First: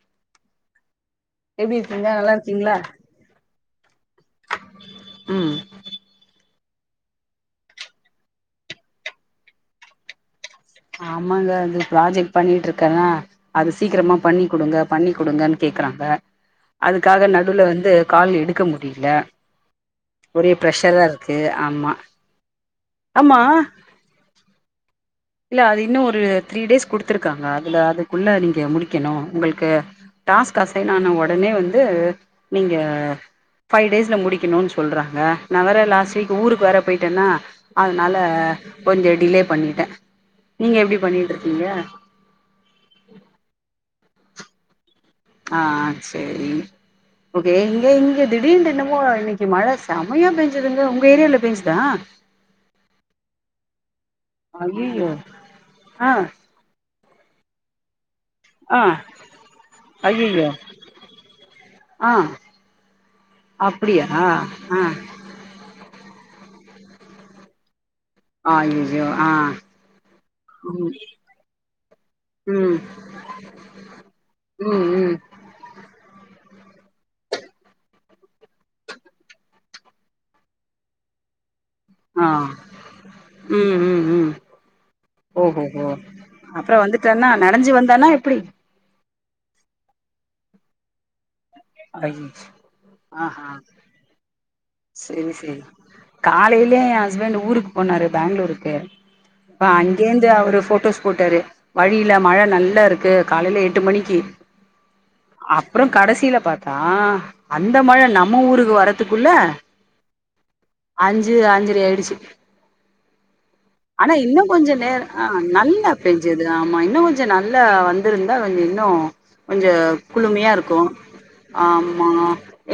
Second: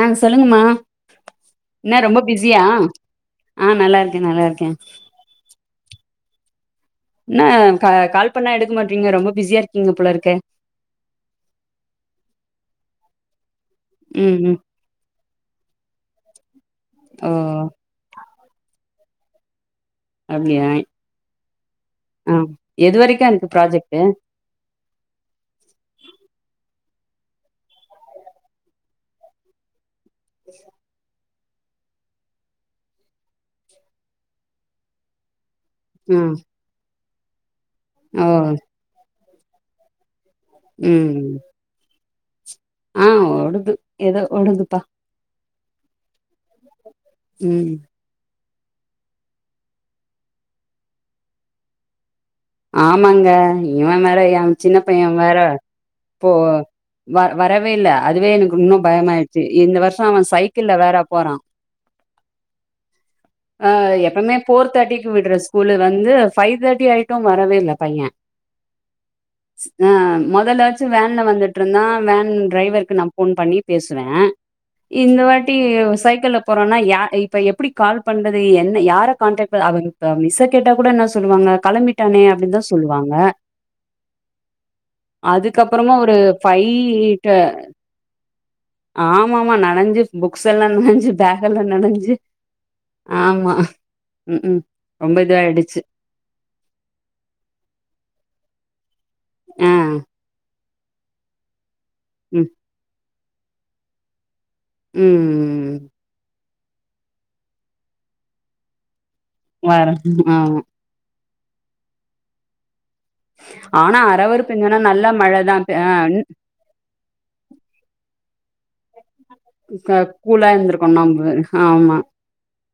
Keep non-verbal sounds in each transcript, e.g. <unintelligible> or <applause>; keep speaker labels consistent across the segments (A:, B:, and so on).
A: ஆ சொல்லுங்ம்மா
B: எப்டி
A: என்ன
B: இருக்கீங்க
A: ரொம்ப
B: நல்லா
A: பிஸியா
B: இருக்கீங்களா
A: ஆ நல்லா இருக்கே நல்லா இருக்கே
B: ம்
A: என்ன கால் பண்ணா எடுக்க மாட்டறீங்க ரொம்ப பிஸியா இருக்கீங்க போல இருக்கே
B: ஆமாங்க அது ப்ராஜெக்ட் பண்ணிட்டு இருக்கன்னா அது சீக்கிரமா
A: ம்
B: பண்ணி்
A: ம்
B: குடுங்க பண்ணி குடுங்கன்னு கேக்கறாங்க
A: ஓ
B: அதுக்காக நடுல வந்து கால் எடு க்க முடில
A: அப்டிய ஆ எது வரைக்க
B: ஆமா
A: இருக்கு ப்ராஜெக்ட்டு
B: இல்ல அது இன்னு ஒரு த்ரீ டேஸ் குடுத்துருக்காங்க அதுல அதுக்குள்ள நீங்க முடிக்கணு உங்களுக்கு டாஸ்க் ஆசைன் ஆன ஒ ஒடனே வந்து நீங்க ஃபைவ் டேஸ்ல முடிக்கணுன்னு சொல்றாங்க நா வேற லாஸ்டு
A: ம்
B: வீக் ஊருக்குவேற போய் ட்டனா அதனால
A: ஓ
B: கொஞ்ச டிலே பண்ணிட்டே நீங்க எப்டி பண்ணிட்டு
A: ம்
B: இருக்கீங்க
A: ஆ ஓடுது ஏதோ ஓடுதுப்பா
B: ஆ ஆ ஆச்சு ஓகே
A: ம்
B: இங்க இங்க திடீர்டு என்னமோ இன்னைக்கு மழ செமயா பேஞ்சுதுங்க உங்க ஏரியால பேஞ்சுதா
A: ஆமாங்க இவ வேற எ சின்ன பைய
B: அய்யய்யோ
A: வேற
B: ஆ
A: போ வ வரவேல்ல அதுவே எனக்கு இன்னு
B: ஆ
A: பயமாயிடுச்சு இந்த வருஷ அவ
B: அய்யய்யோ
A: சைக்கிள்ள வேற போறா
B: ஆ
A: அ
B: அப்டியா
A: எப்பமே ஃபோர்
B: ஆ
A: தேர்ட்டிக்கு விடுற ஸ்கூலு வந்து வந்து ஃபைவ் தேட்டி ஆயிட்டு மட்டு வரவே இல்ல பைய
B: அய்யய்யோ ஆ
A: ஆ மொதலாச்சு
B: ம்
A: வேன்ல வந்துட்டு இருந்தா வேன்
B: ம்
A: டிரைவருக்கு நா போன் பண்ணி பேசுவே
B: ம் ம்
A: இந்த வாட்டி சைக்கிள்ள போறானா யா இப்ப எப்டி கால் பண்றது என்ன யார கான்டக்ட் ப அவ மிஸ்ஸ கேட்டா கூட என்ன சொல்லுவாங்க கெளம்பி
B: ஆ
A: அப்டின்னு தா சொல்லுவாங்க
B: ம் ம் ம் ஓஹோஹோ
A: அதுக்கப்றமா ஒரு ஃபைவ்
B: அப்றோ வந்துட்டானா
A: ட
B: நனஞ்சு வந்தானா எப்டி
A: ஆமாமா நனஞ்சு புக்ஸ்ல்லா நனஞ்சு பேக்கல்லா நனஞ்சு
B: அய்யய்யோ
A: ஆமா
B: ஆஹா
A: ம் ம் ரொம்ப
B: செரி செரி
A: இதுவாயிடுச்சு
B: காலையிலயே ஹஸ்பண்ட் ஊருக்கு போனாரு பேங்ளூருக்கு அ
A: ஆ
B: அங்கேந்து அவரு போட்டோஸ் போட்டாரு வழியில மழ
A: ம்
B: நல்லா இருக்கு காலைல எட்டு மணிக்கு
A: ம்
B: அப்றோ கடசியில பாத்த அ அந்த மழ நம்ம ஊருக்கு வரதுக்குள்ள
A: வரட்டு ஆ
B: அஞ்சு அஞ்சர ஆயிடுச்சு ஆனா இன்னு
A: அரவருப்பு
B: கொஞ்ச
A: இங்கன்னா
B: நேர
A: நல்லா
B: ஆ
A: மழதான் ஆ
B: நல்லா பேஞ்சது ஆமா இன்னு கொஞ்சோ நல்லா வந்திருந்து ஆ வந்து இன்னு கொஞ்சோ
A: கூலா
B: குளுமையா இருக்கு
A: இருந்திருக்கும் நம்ப
B: ஆமா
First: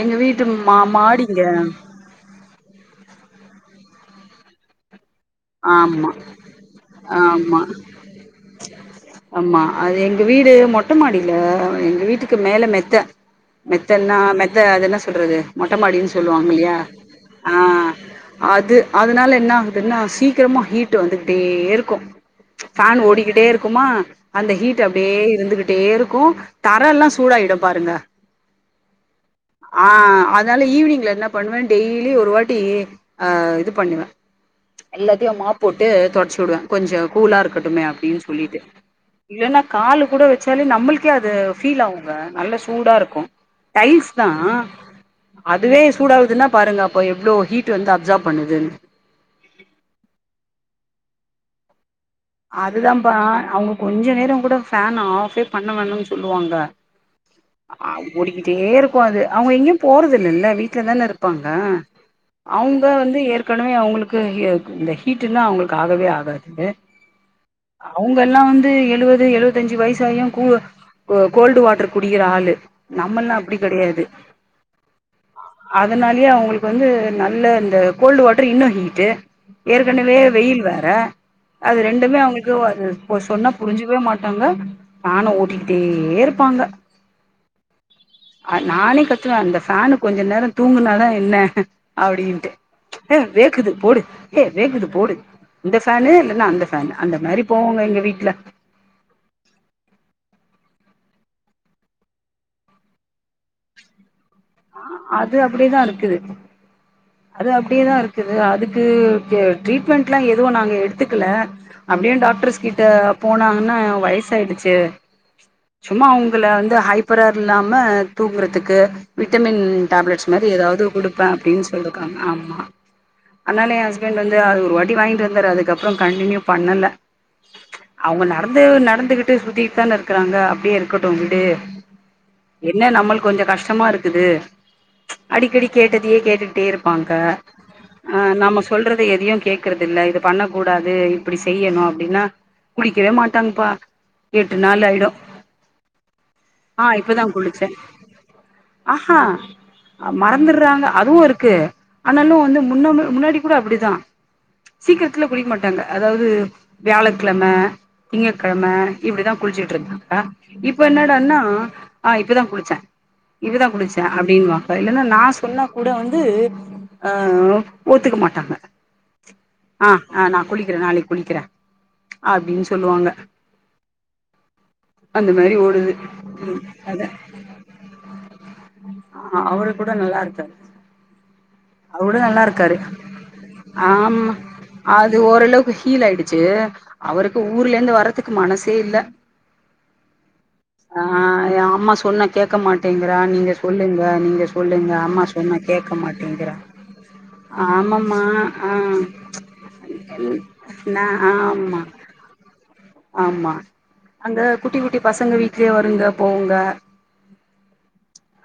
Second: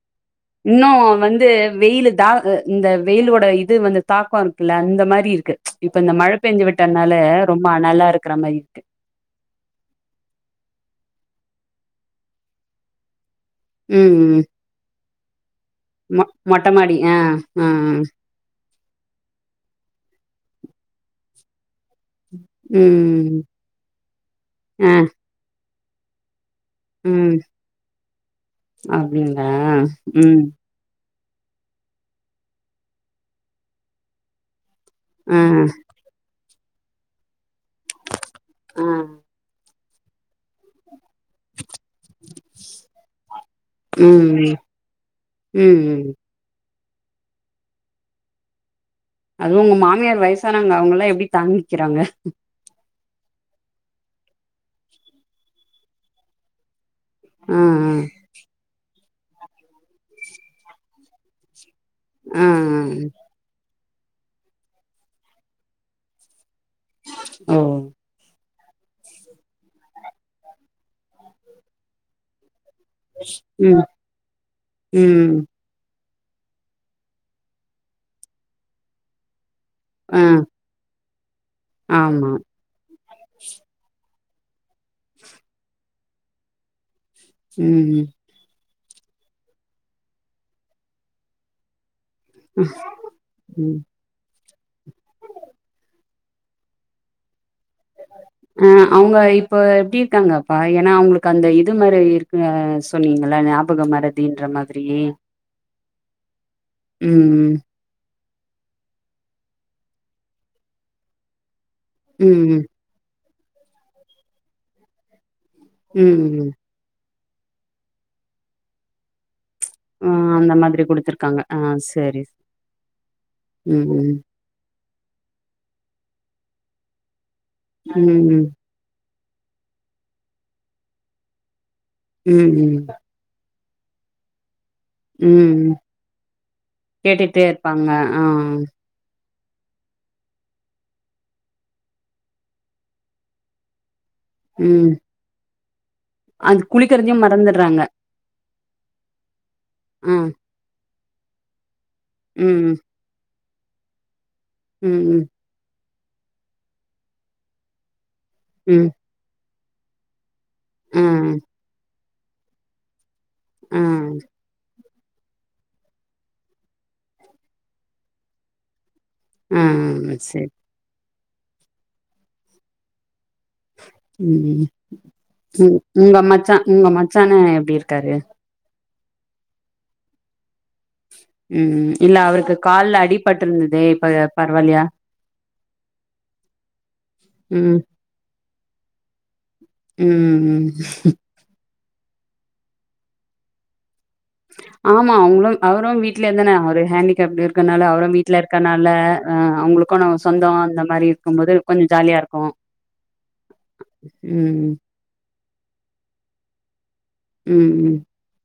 B: எங்க வீட்டு மா
A: இன்னு
B: மாடிங்க
A: வந்து வெயிலு தா அ இந்த வெயிலோட இது வந்து தாக்கோ இருக்குல்ல அந்த மா ரி இருக்கு இப்ப
B: ஆமா
A: இந்த மழ பேஞ்சு விட்டதுனால
B: ஆமா
A: ரொம்ப அனலா இருக்கற மாரி இருக்கு.
B: ட்ட மாடில எங்க வீட்டுக்கு மேல மெத்த மெத்தன்னா
A: ம்
B: மெத்த அது என்ன சொ சொல்றது மொட்ட மாடின்னு
A: மொ
B: சொல்லுவாங்க
A: மொட்ட
B: இல்லியா?
A: மாடி
B: ஆ அது அதனால என்ன ஆகுதுன்னா சீக்கிரமா ஹீட்டு வந்துக்கிட்டே இரு க்கு ஃபேன்
A: ம்
B: ஓடிக்கிட்டே இருக்குமா அந்த ஹீட்டு
A: ஆ
B: அப்டியே இருந்துகிட் டே இருக்கு தர எல்லா
A: ம்
B: சூடாயிடு பாருங்க.
A: அப்டிங்களா
B: ஆ
A: ம்
B: அதனால ஈவினிங்ல என்ன பண்ணுவே டெய்லி ஒரு வாட்டி ஆ இது பண்ணுவே எல்லாத்தையு
A: ஆ
B: மாப் போட்டு தொடச்சு விடுவே. கொஞ்சோ கூலா இருக் கட்டுமே அப்டின்னு சொல்லிட்டு
A: ஆ
B: இல்லன்னா காலு கூட வச்சாலே நம்மளு க்கே அது ஃபீல் ஆகுங்க நல்ல சூடா இருக்கு டைல்ஸ்தா
A: ம்
B: அதுவே
A: ம்
B: சூடாகுதுன்னா பாருங்க அ ப்போ எவ்ளோ ஹீ்ட்டு வந்து அப்சார்ப் பண்ணுதுன்னு.
A: அதுவு உங்க மாமியார் வயசானாவங்க அவுங்க எல்லா எப்டி தாங்கிக்கிறாங்க?
B: அதுதாம் ப்பா அவங்க கொஞ்ச நேரோங் கூட ஃபேன் ஆஃபே பண்ண வேணான்னு சொல்லுவாங்க. அ ஆ ஓடிக்கிட்டே இரு க்கு அது அவங்க எங்கயு போறது இல்லல்ல வீட்லதான இருப்பாங்க.
A: ஆ
B: அவுங்க வந்து ஏற்கனவே அவுங்களு க்கு எ க் இந்த ஹீட்டுனா அவங்களுக்கு ஆகவே ஆகாது
A: ஆ ஓ
B: அவுங்கல்லா வந் து எழுவது எழுவத்தஞ்சு வயசாயு கூ கோ கோல்டு வாட்டர் குடிக்கிற ஆளு. நம்மல்லா அப்டி
A: ம்
B: கெடையாது
A: ம் ம்
B: அதனாலயே அவங்களுக்கு வந்து நல்ல இந்த கோல்டு வாட்டர் இன்னு ஹீட்டு. ஏற்கனவே
A: ஆ
B: வெயில் வேற அது ரெ ரெண்டுமே
A: ஆமா
B: அவுங்களுக்கு சொன்ன புரிஞ்சிக்கவே மாட் பாங்க நானு ஓட்டிக்கிட்டே இருப்பாங்க
A: உ
B: நானே கத்துவே அந்த ஃபேனு கொஞ்ச நேரோ தூங்குனாதா என்ன அப்டின்ட்டு ஏ
A: ம்
B: வேக்குது போடு ஏ வேக்குது போடு இந்த ஃபேனு இல்ல நா அந்த ஆ அந்த மாரி போவோங்க எங்க வீட்ல
A: ஆ அவுங்க இப்ப எப்டி இருக்காங்கப்பா ஏனா அவுங்களுக்கு கந்த இது மாரி இருக்கு சொன்னீங்க நல்லா ஞாபக மரதின்ற மாதிரியே
B: க்குது அது அப்டியேதாருக்கு க்குது அதுக்கு ட்ரீட்மெண்ட்லா எதுவு நாங்க எடுத்துக்கல அப்டியு
A: ம் ம்
B: டாக்டர்ஸ் கிட்ட போனாங்கன்னா வயசாயிடுச்சு சும்மா
A: ம்
B: உங்கள
A: ம்
B: வந்து ஹை ப்பரா இல்லாம தூங்கறதுக்கு விட் விட்டமின்
A: ஆ
B: டேப்லெட்ஸ் மாரி
A: அந்த
B: ஏதாவது
A: மாதிரி
B: கொடுப்பே
A: குடுத்துருக்காங்க ஆ
B: அப்டின்னு சொல்லிக்காங்க
A: சரி
B: ஆமா அதனால எ
A: ம்
B: ஹஸ்பண்ட் வந்து அது ஒரு வாட்டி <unintelligible> வாங்கிட்டுந்தாரு அதுக்கப்ரோ கண்டினியூ பண்ணல
A: ம்
B: அவங்க
A: ம்
B: நடந்து நடந்துகிட்டு ட்டு சுத்தீகிட்டு தான இருக்கிறாங்க அப்டியே இருக்கட்டு விடு
A: உ
B: என்ன நம்ள்க் கொஞ்ச கஷ் டமா இருக்குது ச்
A: ம்
B: அடிக்கடி
A: ம்
B: கேட்டதையே கேட்டுட்டே இருப்பாங்க
A: கேட்டுட்டே இருப்பாங்க
B: ஆ நாம சொல்றத எதையு கேக்குறதில்ல இத பண்ண கூடாது இப்டி செய்னு அப்டினா குளிக்கவே மாட்டாங்கப்பா எட்டு
A: உ
B: நாள் ஆயிடு
A: அது
B: ஆ
A: குளிக்கிறதையே
B: இப்பதா
A: மறந்து
B: குளிச்சே
A: ற்றாங்க
B: ஆஹா மறந்துர்றாங்க அதுவு இருக்கு ஆனாலு வந்து
A: ம்
B: முன்ன முன்னாடி கூட அப்டிதா
A: ம்
B: சீக்ரத்ல
A: ம்
B: குளிக்க மாட்டாங்க அதாவது வியாழக்கிழம திங்ககெழம
A: ம்
B: இப்டிதா குளிச்சிட்டு இருந்தாக்கா இப்ப
A: ஆ
B: என்னாடானா ஆய் இப்பதா குளுச்சே இவ்ளதா
A: ஆ
B: குளுச்சே அப்டீனுவா இல்லன்னா நா சொன்னா கூட வந்து ஆ ஒத்துக்க மாட்டாங்க ஆ ஆ நா
A: சரி
B: குளிக்குறே நாளைக்கு குளிக்கிறெ அப்டின்னு சொல்லுவாங்க
A: உம்
B: அந்த மாரி
A: உம்
B: ஓடுது
A: உங்க மச்சா
B: ம்
A: உங்க மச்சா அண்ண எப்டி இருக்காரு
B: ஆ அவரு கூட நல்லா இருக்காரு
A: உம்
B: அவரு
A: இல்ல
B: கூட நல்லா
A: அவருக்கு
B: இருக்காரு
A: கால்ல அடிபட்டுருந்துதே இப்ப பரவாயில்லயா
B: இப்ப ஹீல் ஆயிடுச்சு அவருக்கு ஊர்ல இருந்து வர்றதுக்கு மனசே இல்ல
A: உம்-உம்
B: ஆ என் அம்மா சொன்னா கேக்க மாட்டேங்றா நீங்க சொல்லுங்க நீங்க சொல்லுங்க
A: ஆமா
B: அம்மா
A: அவங்களு
B: சொன்னா
A: அவரு
B: கேக்க
A: வீட்லயே தானே
B: மாட்டேங்கிறா
A: அவரு ஹேண்டிகேப்டு இருக்கனால அவரு
B: ஆமமா
A: வீட்ல
B: ஆ
A: இருக்கனால அ அவங்களுக்கு நம்ம சொந்தோ அந்த
B: நா
A: மாரி இருக்கும்போது கொஞ்சோ ஜாலியா இருக்கு
B: ஆமா-ஆமா அங்க
A: ம்
B: குட்டி குட்டி பசங்க வீட்லயே வருங்க போகுங்க
A: உம்-உம்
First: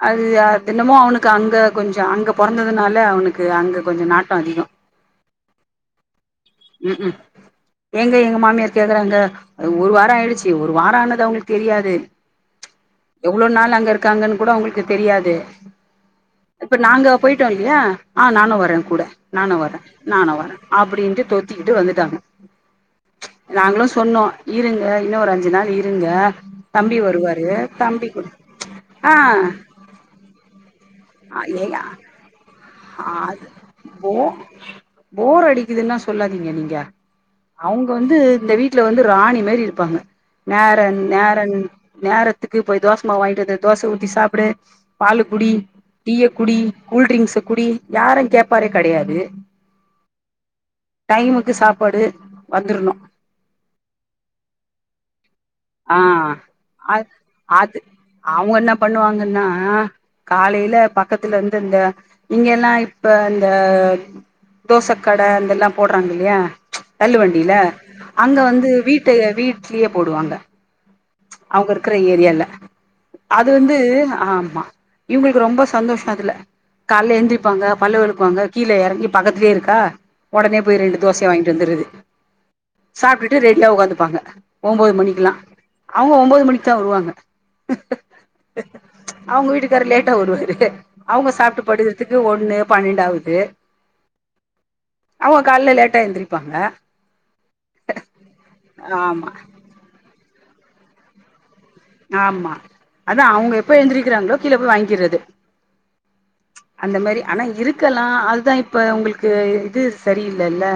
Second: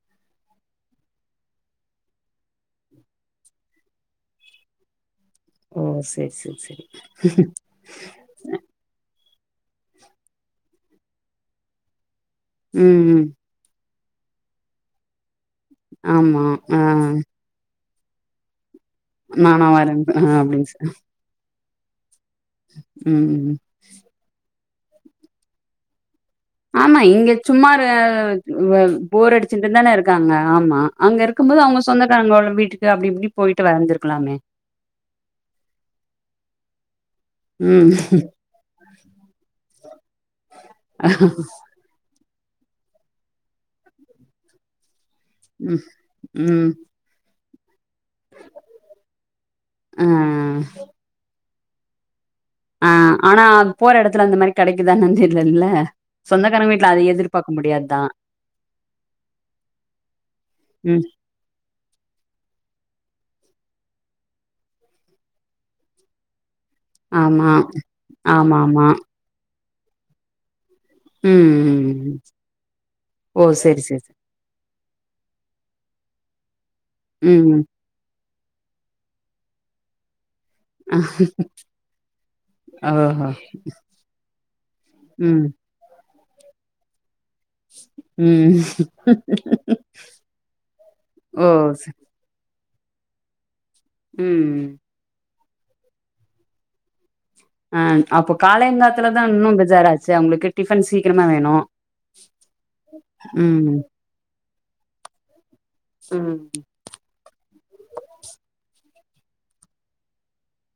B: அது அதென்னமோ அவனுக்கு அங்க கொஞ்சோ அங்க பொறந்ததுனால அவனுக்கு அங்க கொஞ்சோ நாட்டோ அதிகோ
A: ஓ செரி-செரி-செரி
B: ம் ம் அது ஒரு வாரோ ஆயிடுச்சு ஒரு வாரோ ஆனது அவங்களுக்கு தெரியாது
A: ம் ம்
B: எவ்ளோ நாள் அங்க இரு கங்கன் கூட உங்களுக்கு தெரியாது
A: ஆமா
B: இப்ப
A: ஆ
B: நாங்க போயிட்டோ இல்லயா ஆ நானு வர கூட நானு
A: நானா
B: வர
A: வரேன் ஆ
B: நானு வர அப்டின்ட்டு தொத் திகிட்டு வந்துட்டாங்க
A: உ
B: நாங்களு சொன்னோ இருங்க இன்னோ ஒரு அஞ்சு நாள் இருங்க தம்பி
A: ஆமா இங்க
B: வருவாரு
A: சும்மாரு
B: தம்பி கூட
A: வ
B: ஆ
A: போர் அடிச்சுன்ட்டு தான இருக்காங்க ஆமா அங்க இருக்கும்போது
B: ஏங்க
A: அவங்க சொந்தக்காரங்களோ
B: அது போ போர் அடிக்குதுனா சொல்லாதீங்க நீங்க அவங்க
A: ம்
B: வந்து இந்த வீட்டுல வந்து ராணி மேரி இருப்பாங்க நேரன் நேரன் நேர துக்கு போய் தோச மாவு வாங்கிட்டு வந்து தோச ஊத்தி சாப்புடு பால்லு குடி
A: ம்
B: டீய குடி
A: ம்
B: கூல் ட்ரிங்க்ஸ குடி யாரு கேப்பாரே கிடையாது
A: ஆ
B: டைமு க்கு சாப்பாடு
A: ஆ
B: வந்துரனோ
A: ஆனா போற எடத்துல அந்த மாரி கெடைக்குதான்னு தெர்லல்ல
B: ஆ
A: சொந்தக்காரங்க வீட்ல
B: அ
A: அத எதிர்பாக்க
B: அது
A: முடியாதுதா
B: அவங்கோ என்ன பண்ணுவாங்கன்னா காலையில
A: ம்
B: பக்கத்துலருந்து இந்த இங்கல்லா இப்ப இந்த தோச கட அதெல்லா போடுறாங்கல்லையா ச்
A: ஆமா
B: தள்ளுவண்டில அங்க
A: ஆமா
B: வந்து
A: ஆமா
B: வீட்டய வீட் ட்லிய போடுவாங்க
A: ம்
B: அவுங்க இருக்கிற
A: ம்
B: ஏரியால
A: ஓ
B: அது வந்து
A: செரி செரி செரி
B: ஆமா இவங்களுக்கு ரொம்ப சந்தோஷோ அதுல கால்ல
A: ம்
B: எந்திரிப்பாங்க பல்லு வெழக்குவாங்க கீழ இறங்கி பக்கத்துலயே இருக்கா ஒடனே போய்
A: ஆ
B: ரெண்டு தோசைய வாங்கிட்டு வந்தற்றது
A: ஓஹோ
B: சாப்ட்டுட்டு ரெட்டா உக்காந்துப்பாங்க ஒன்போது மணிக்கெல்லா
A: ம்
B: அவுங்க ஒன்போது மணிக்கு தா வருவாங்க
A: ம்
B: அவுங்க வீட்டுக்கார் லேட்டா வருவாரு அவுங்க
A: ஓ
B: சாப்ட்டு
A: ச
B: படுக்கறதுக்கு ஒண்ணு பன்னென்டாவது
A: உ
B: அவுங்க கால்ல லேட்டா எந்திரிப்பாங்க
A: அ அப்போ காலங்காத்துலதா
B: ஆமா
A: இன்னு. பேஜாராச்ச அவங்களுக்கு டிஃபன் சீக்கிரமா வேணும்
B: ஆமா அதா அவுங்க எப்ப எந்திரிக்கறாங்களோ கீழ போய் வாங்கிறது
A: ம்
B: அந்த மாரி ஆனா இருக்கலா அதுதா இப்ப உங்களுக் க்கு இது சரியில்லல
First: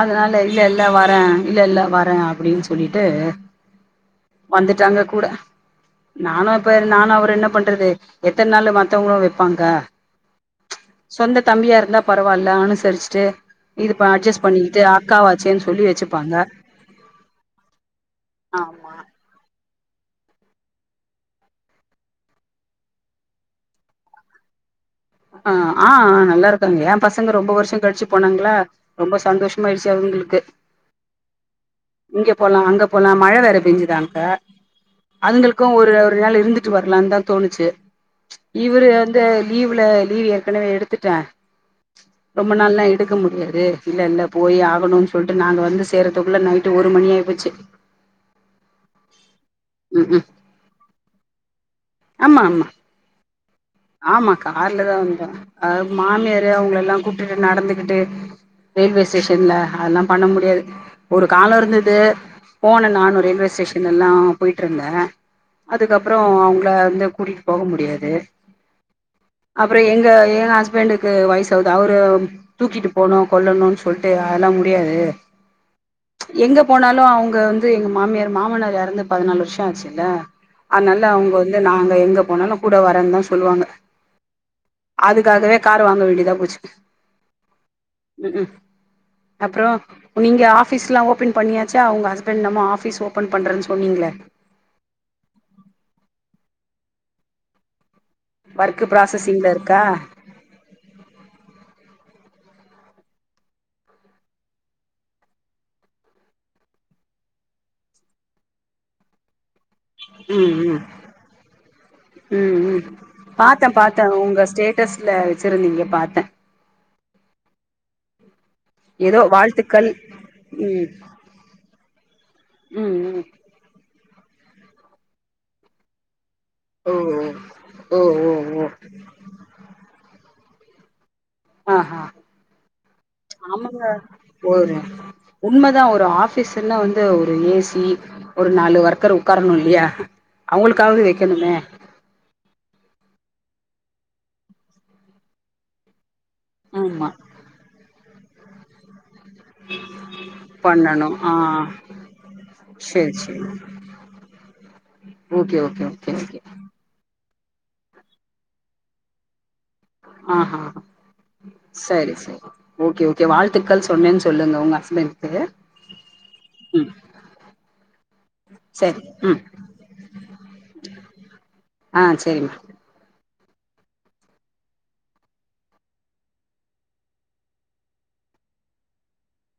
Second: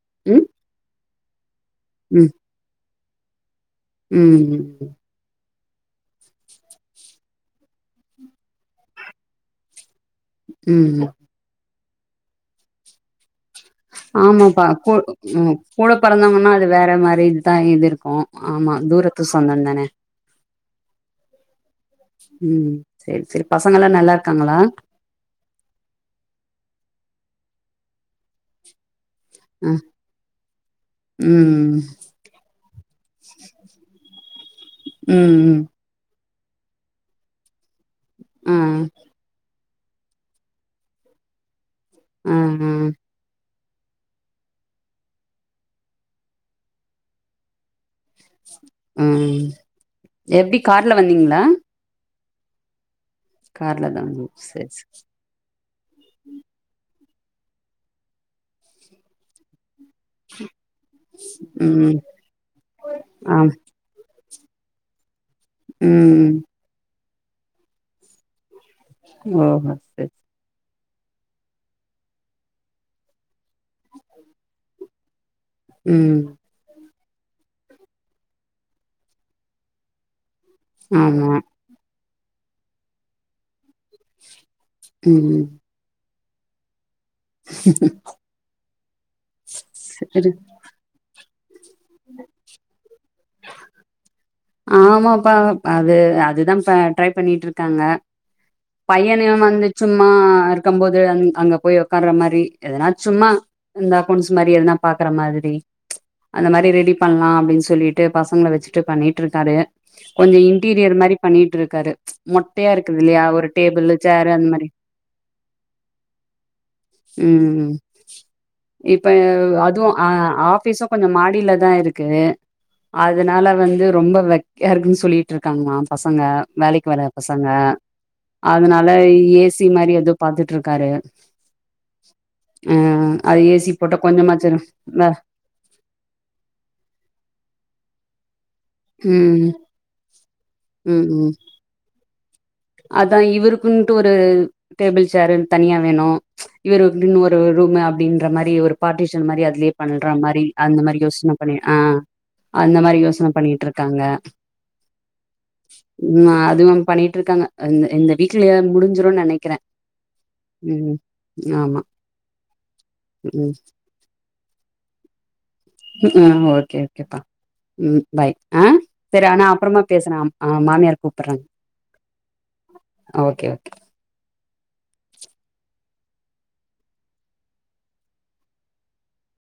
B: அதனால
A: ம்
B: இல்ல இல்ல வ ஆ இல்ல இல்ல வர அப்டின் சொல்லி து
A: ம் ம் ம்
B: நானு இப்ப நானு அவரு என்ன பண்றது எத்தன நாள் மத்தவங்களும் வைப்பாங்க
A: ம் ம்.
B: சொந்த தம்பியா இருந்தா பரவால்ல அனுசரிச்சிட்டு
A: ஆமாப்பா கூ ம்
B: சொல்லி
A: கூட
B: வச்சுப்பாங்க
A: பொறந்தவங்கன்னா அது வேற மாரி இதுதா இது இருக்கும் ஆமா தூரத்து சொந்த தானே ம் சேரி சேரி பசங்கலா நல்லா இருக்காங்களா
B: அ ஆ நல்லா இருக்காங்க ஏ பசங்க ரொம்ப வருஷ கழிச்சு போனாங்களா ரொம்ப
A: அ
B: சந்தோஷமாயிருச்சு அவுங்களுக்கு
A: ம்
B: இங்க போலா அங்க போலா மழை வேற பெஞ்சுதா அங்க
A: ம் ம்
B: அதுங்களுக்கு ஒரு கொஞ்ச நாள் இருந்துட்டு வரலான் தா தோணுச்சு
A: ஆ
B: இவரு வந்து லீவ்ல லீவு ஏற்கனவே எடுத்துட்டே
A: ஆ
B: ரொம்ப நாள்லா
A: ஆ
B: எடுக்க முடியாது இல்ல இல்ல போய்யே ஆகணும்ன்னு சொல்ட்டு நாங்க வந்து சேரதுக்குள்ள நைட்டு ஒரு மணி ஆயி போச்சு
A: ம் எப்டி கார்ல வந்தீங்களா
B: ஆமா ஆமா
A: கார்ல தா வந்தீங்க
B: ஆமா
A: சேரி சேரி
B: கார்லதா வந்தோ அ மாமியார் அவங்கள எல்லா கூட்டிட்டு நடந்துகிட்டு ரயில்வே ஸ்டேஷன்ல அதெல்லா பண்ண முடியாது ஒரு கால இருந்தது
A: ம்
B: போனே நானு
A: ஆ
B: ரயில்வே ஸ்டேஷன் எல்லாம் போயிட்டு இருந்த அதுக்கப்புற
A: ம்
B: அவுங்கலா வந்து கூட்டிட்டு போக முடியாது
A: ஓஹோ
B: அப்பறோ எங்க
A: சேரி
B: ஏனா ஃப்ரெண்டுக்கு வயசாவுது அவரு தூக்கிட்டு போனோ கொல்லணுனு சொல்ட்டு அதல்லா முடியாது
A: ம்
B: எங்க போனா ன்னு அவங்க வந்து எங்க மாமியார் மாமனார் எறந்து பதினாலு வருஷோ ஆச்சுல அதனால
A: ஆமா
B: அவங்க வந்து நாங்க எங்க போனாலு கூட வரந்தா சொல்லுவாங்க
A: ம்
B: அதுக்காகவே கார் வாங்க வேண்டியதா போச்சு உ உ அப்றோ
A: சேரி
B: நீங்க ஆஃபிஸ்லா <unintelligible> ச அவ்ங்க ஹஸ்பண்ட் நம்ம ஆஃபீஸ் ஓபன் பண்றன்னு சொன்னீங்களே
A: ஆமாப்பா அது அதுதாப்பா ட்ரை பண்ணிட்டு இருக்காங்க
B: ஒர்க்கு
A: பையனயு
B: ப்ராசஸிங்ல
A: வந்து
B: இருக்கா
A: சும்மா இருக்கம்போது அ அங்க போய் உக்காற்றமாரி எதனா சும்மா இந்த அக்கவுண்ட்ஸ் மாரி எதனா பாக்ற மாதிரி அந்த மாரி ரெடி பண்ணலா அப்டின்னு சொல்லிட்டு பசங்கள வச்சுட்டு பண்ணிட்டு இருக்காரு கொஞ்சோ
B: ம்
A: இன்டீரியர் மாரி பண்ணிட்டு இருக்காரு
B: ம் ம்
A: மொட்டையா
B: ம்
A: இருக்குது இல்லையா ஒரு
B: பாத்தே
A: டேபிளு
B: பாத்தே
A: சேர்
B: உங்க
A: அந்த மாரி
B: ஸ்டேட்டஸ்ல வச்சிருந்தீங்க பாத்தே
A: உ இப்ப
B: ஏதோ
A: அதுவு
B: வாழ்த்துக்கள்
A: ஆ ஆபீசு
B: ம்
A: கொஞ்சோ மாடில தா இருக்கு
B: ம் ம்
A: அதுனால வந்து ரொம்ப வெக்கையா இருக்குன்னு சொல்லிட்டு இருக்காங்களா பசங்க வேலைக்கு
B: ஓ
A: வர பசங்க
B: ஓ ஓ ஓ ஓ
A: அதுனால ஏ சி மாரி எதுவு பாத்துட்ருக்காரு
B: ஆ ஆ
A: அ அது ஏசி
B: ஆமாங்க
A: போட்டா கொஞ்சமாச்சு
B: ஒரு
A: வே
B: உண்மைதா ஒரு ஆஃபீஸ்ன்னா வந்து ஒரு ஏ சி ஒரு நாலு ஒர்க்கர்
A: ம்
B: உட்காரணு இல்லையா அவங்களுக்காவது
A: ம் ம்
B: வைக்கணுமே
A: அதா இவருக்குன்ட்டு ஒரு டேபிள் சேருனு தனியா வேணு இவரு
B: ஆமா
A: இப்டின்னு ஒரு ரூம் அப்படின் மாரி ஒரு பார்டி டிஷன் மாரி அதுலே பண்ற மாரி அந்த மாரி யோசன பண்ணி ஆ அந்த மாரி
B: சேரி
A: யோசன
B: சேரி
A: பண்ணிட்டுருக்காங்க
B: ஓகே ஓகே ஓகே ஓகே
A: அதுவு பண்ணிட் இருக்காங்க இந்த இந்த வீக்லயை முடிஞ்சிரும் நெனைக்கறே
B: ஆஹா
A: ம் ஆமா
B: சரி சரி ஓகே ஓகே
A: ம்
B: வாழ்த்துக்கள் சொன்னேன்னு சொல்லுங்க உங்க ஹஸ்பண்ட்க்கு
A: ஆ ஓகே
B: ம்
A: ஓகேப்பா ம் பை ஆ சரி ஆனா அப்புறமா பேசுறேன். ஆ மாமியார் கூப்புறாங்க
B: ஆ செரிம்மா
A: ஒகே கே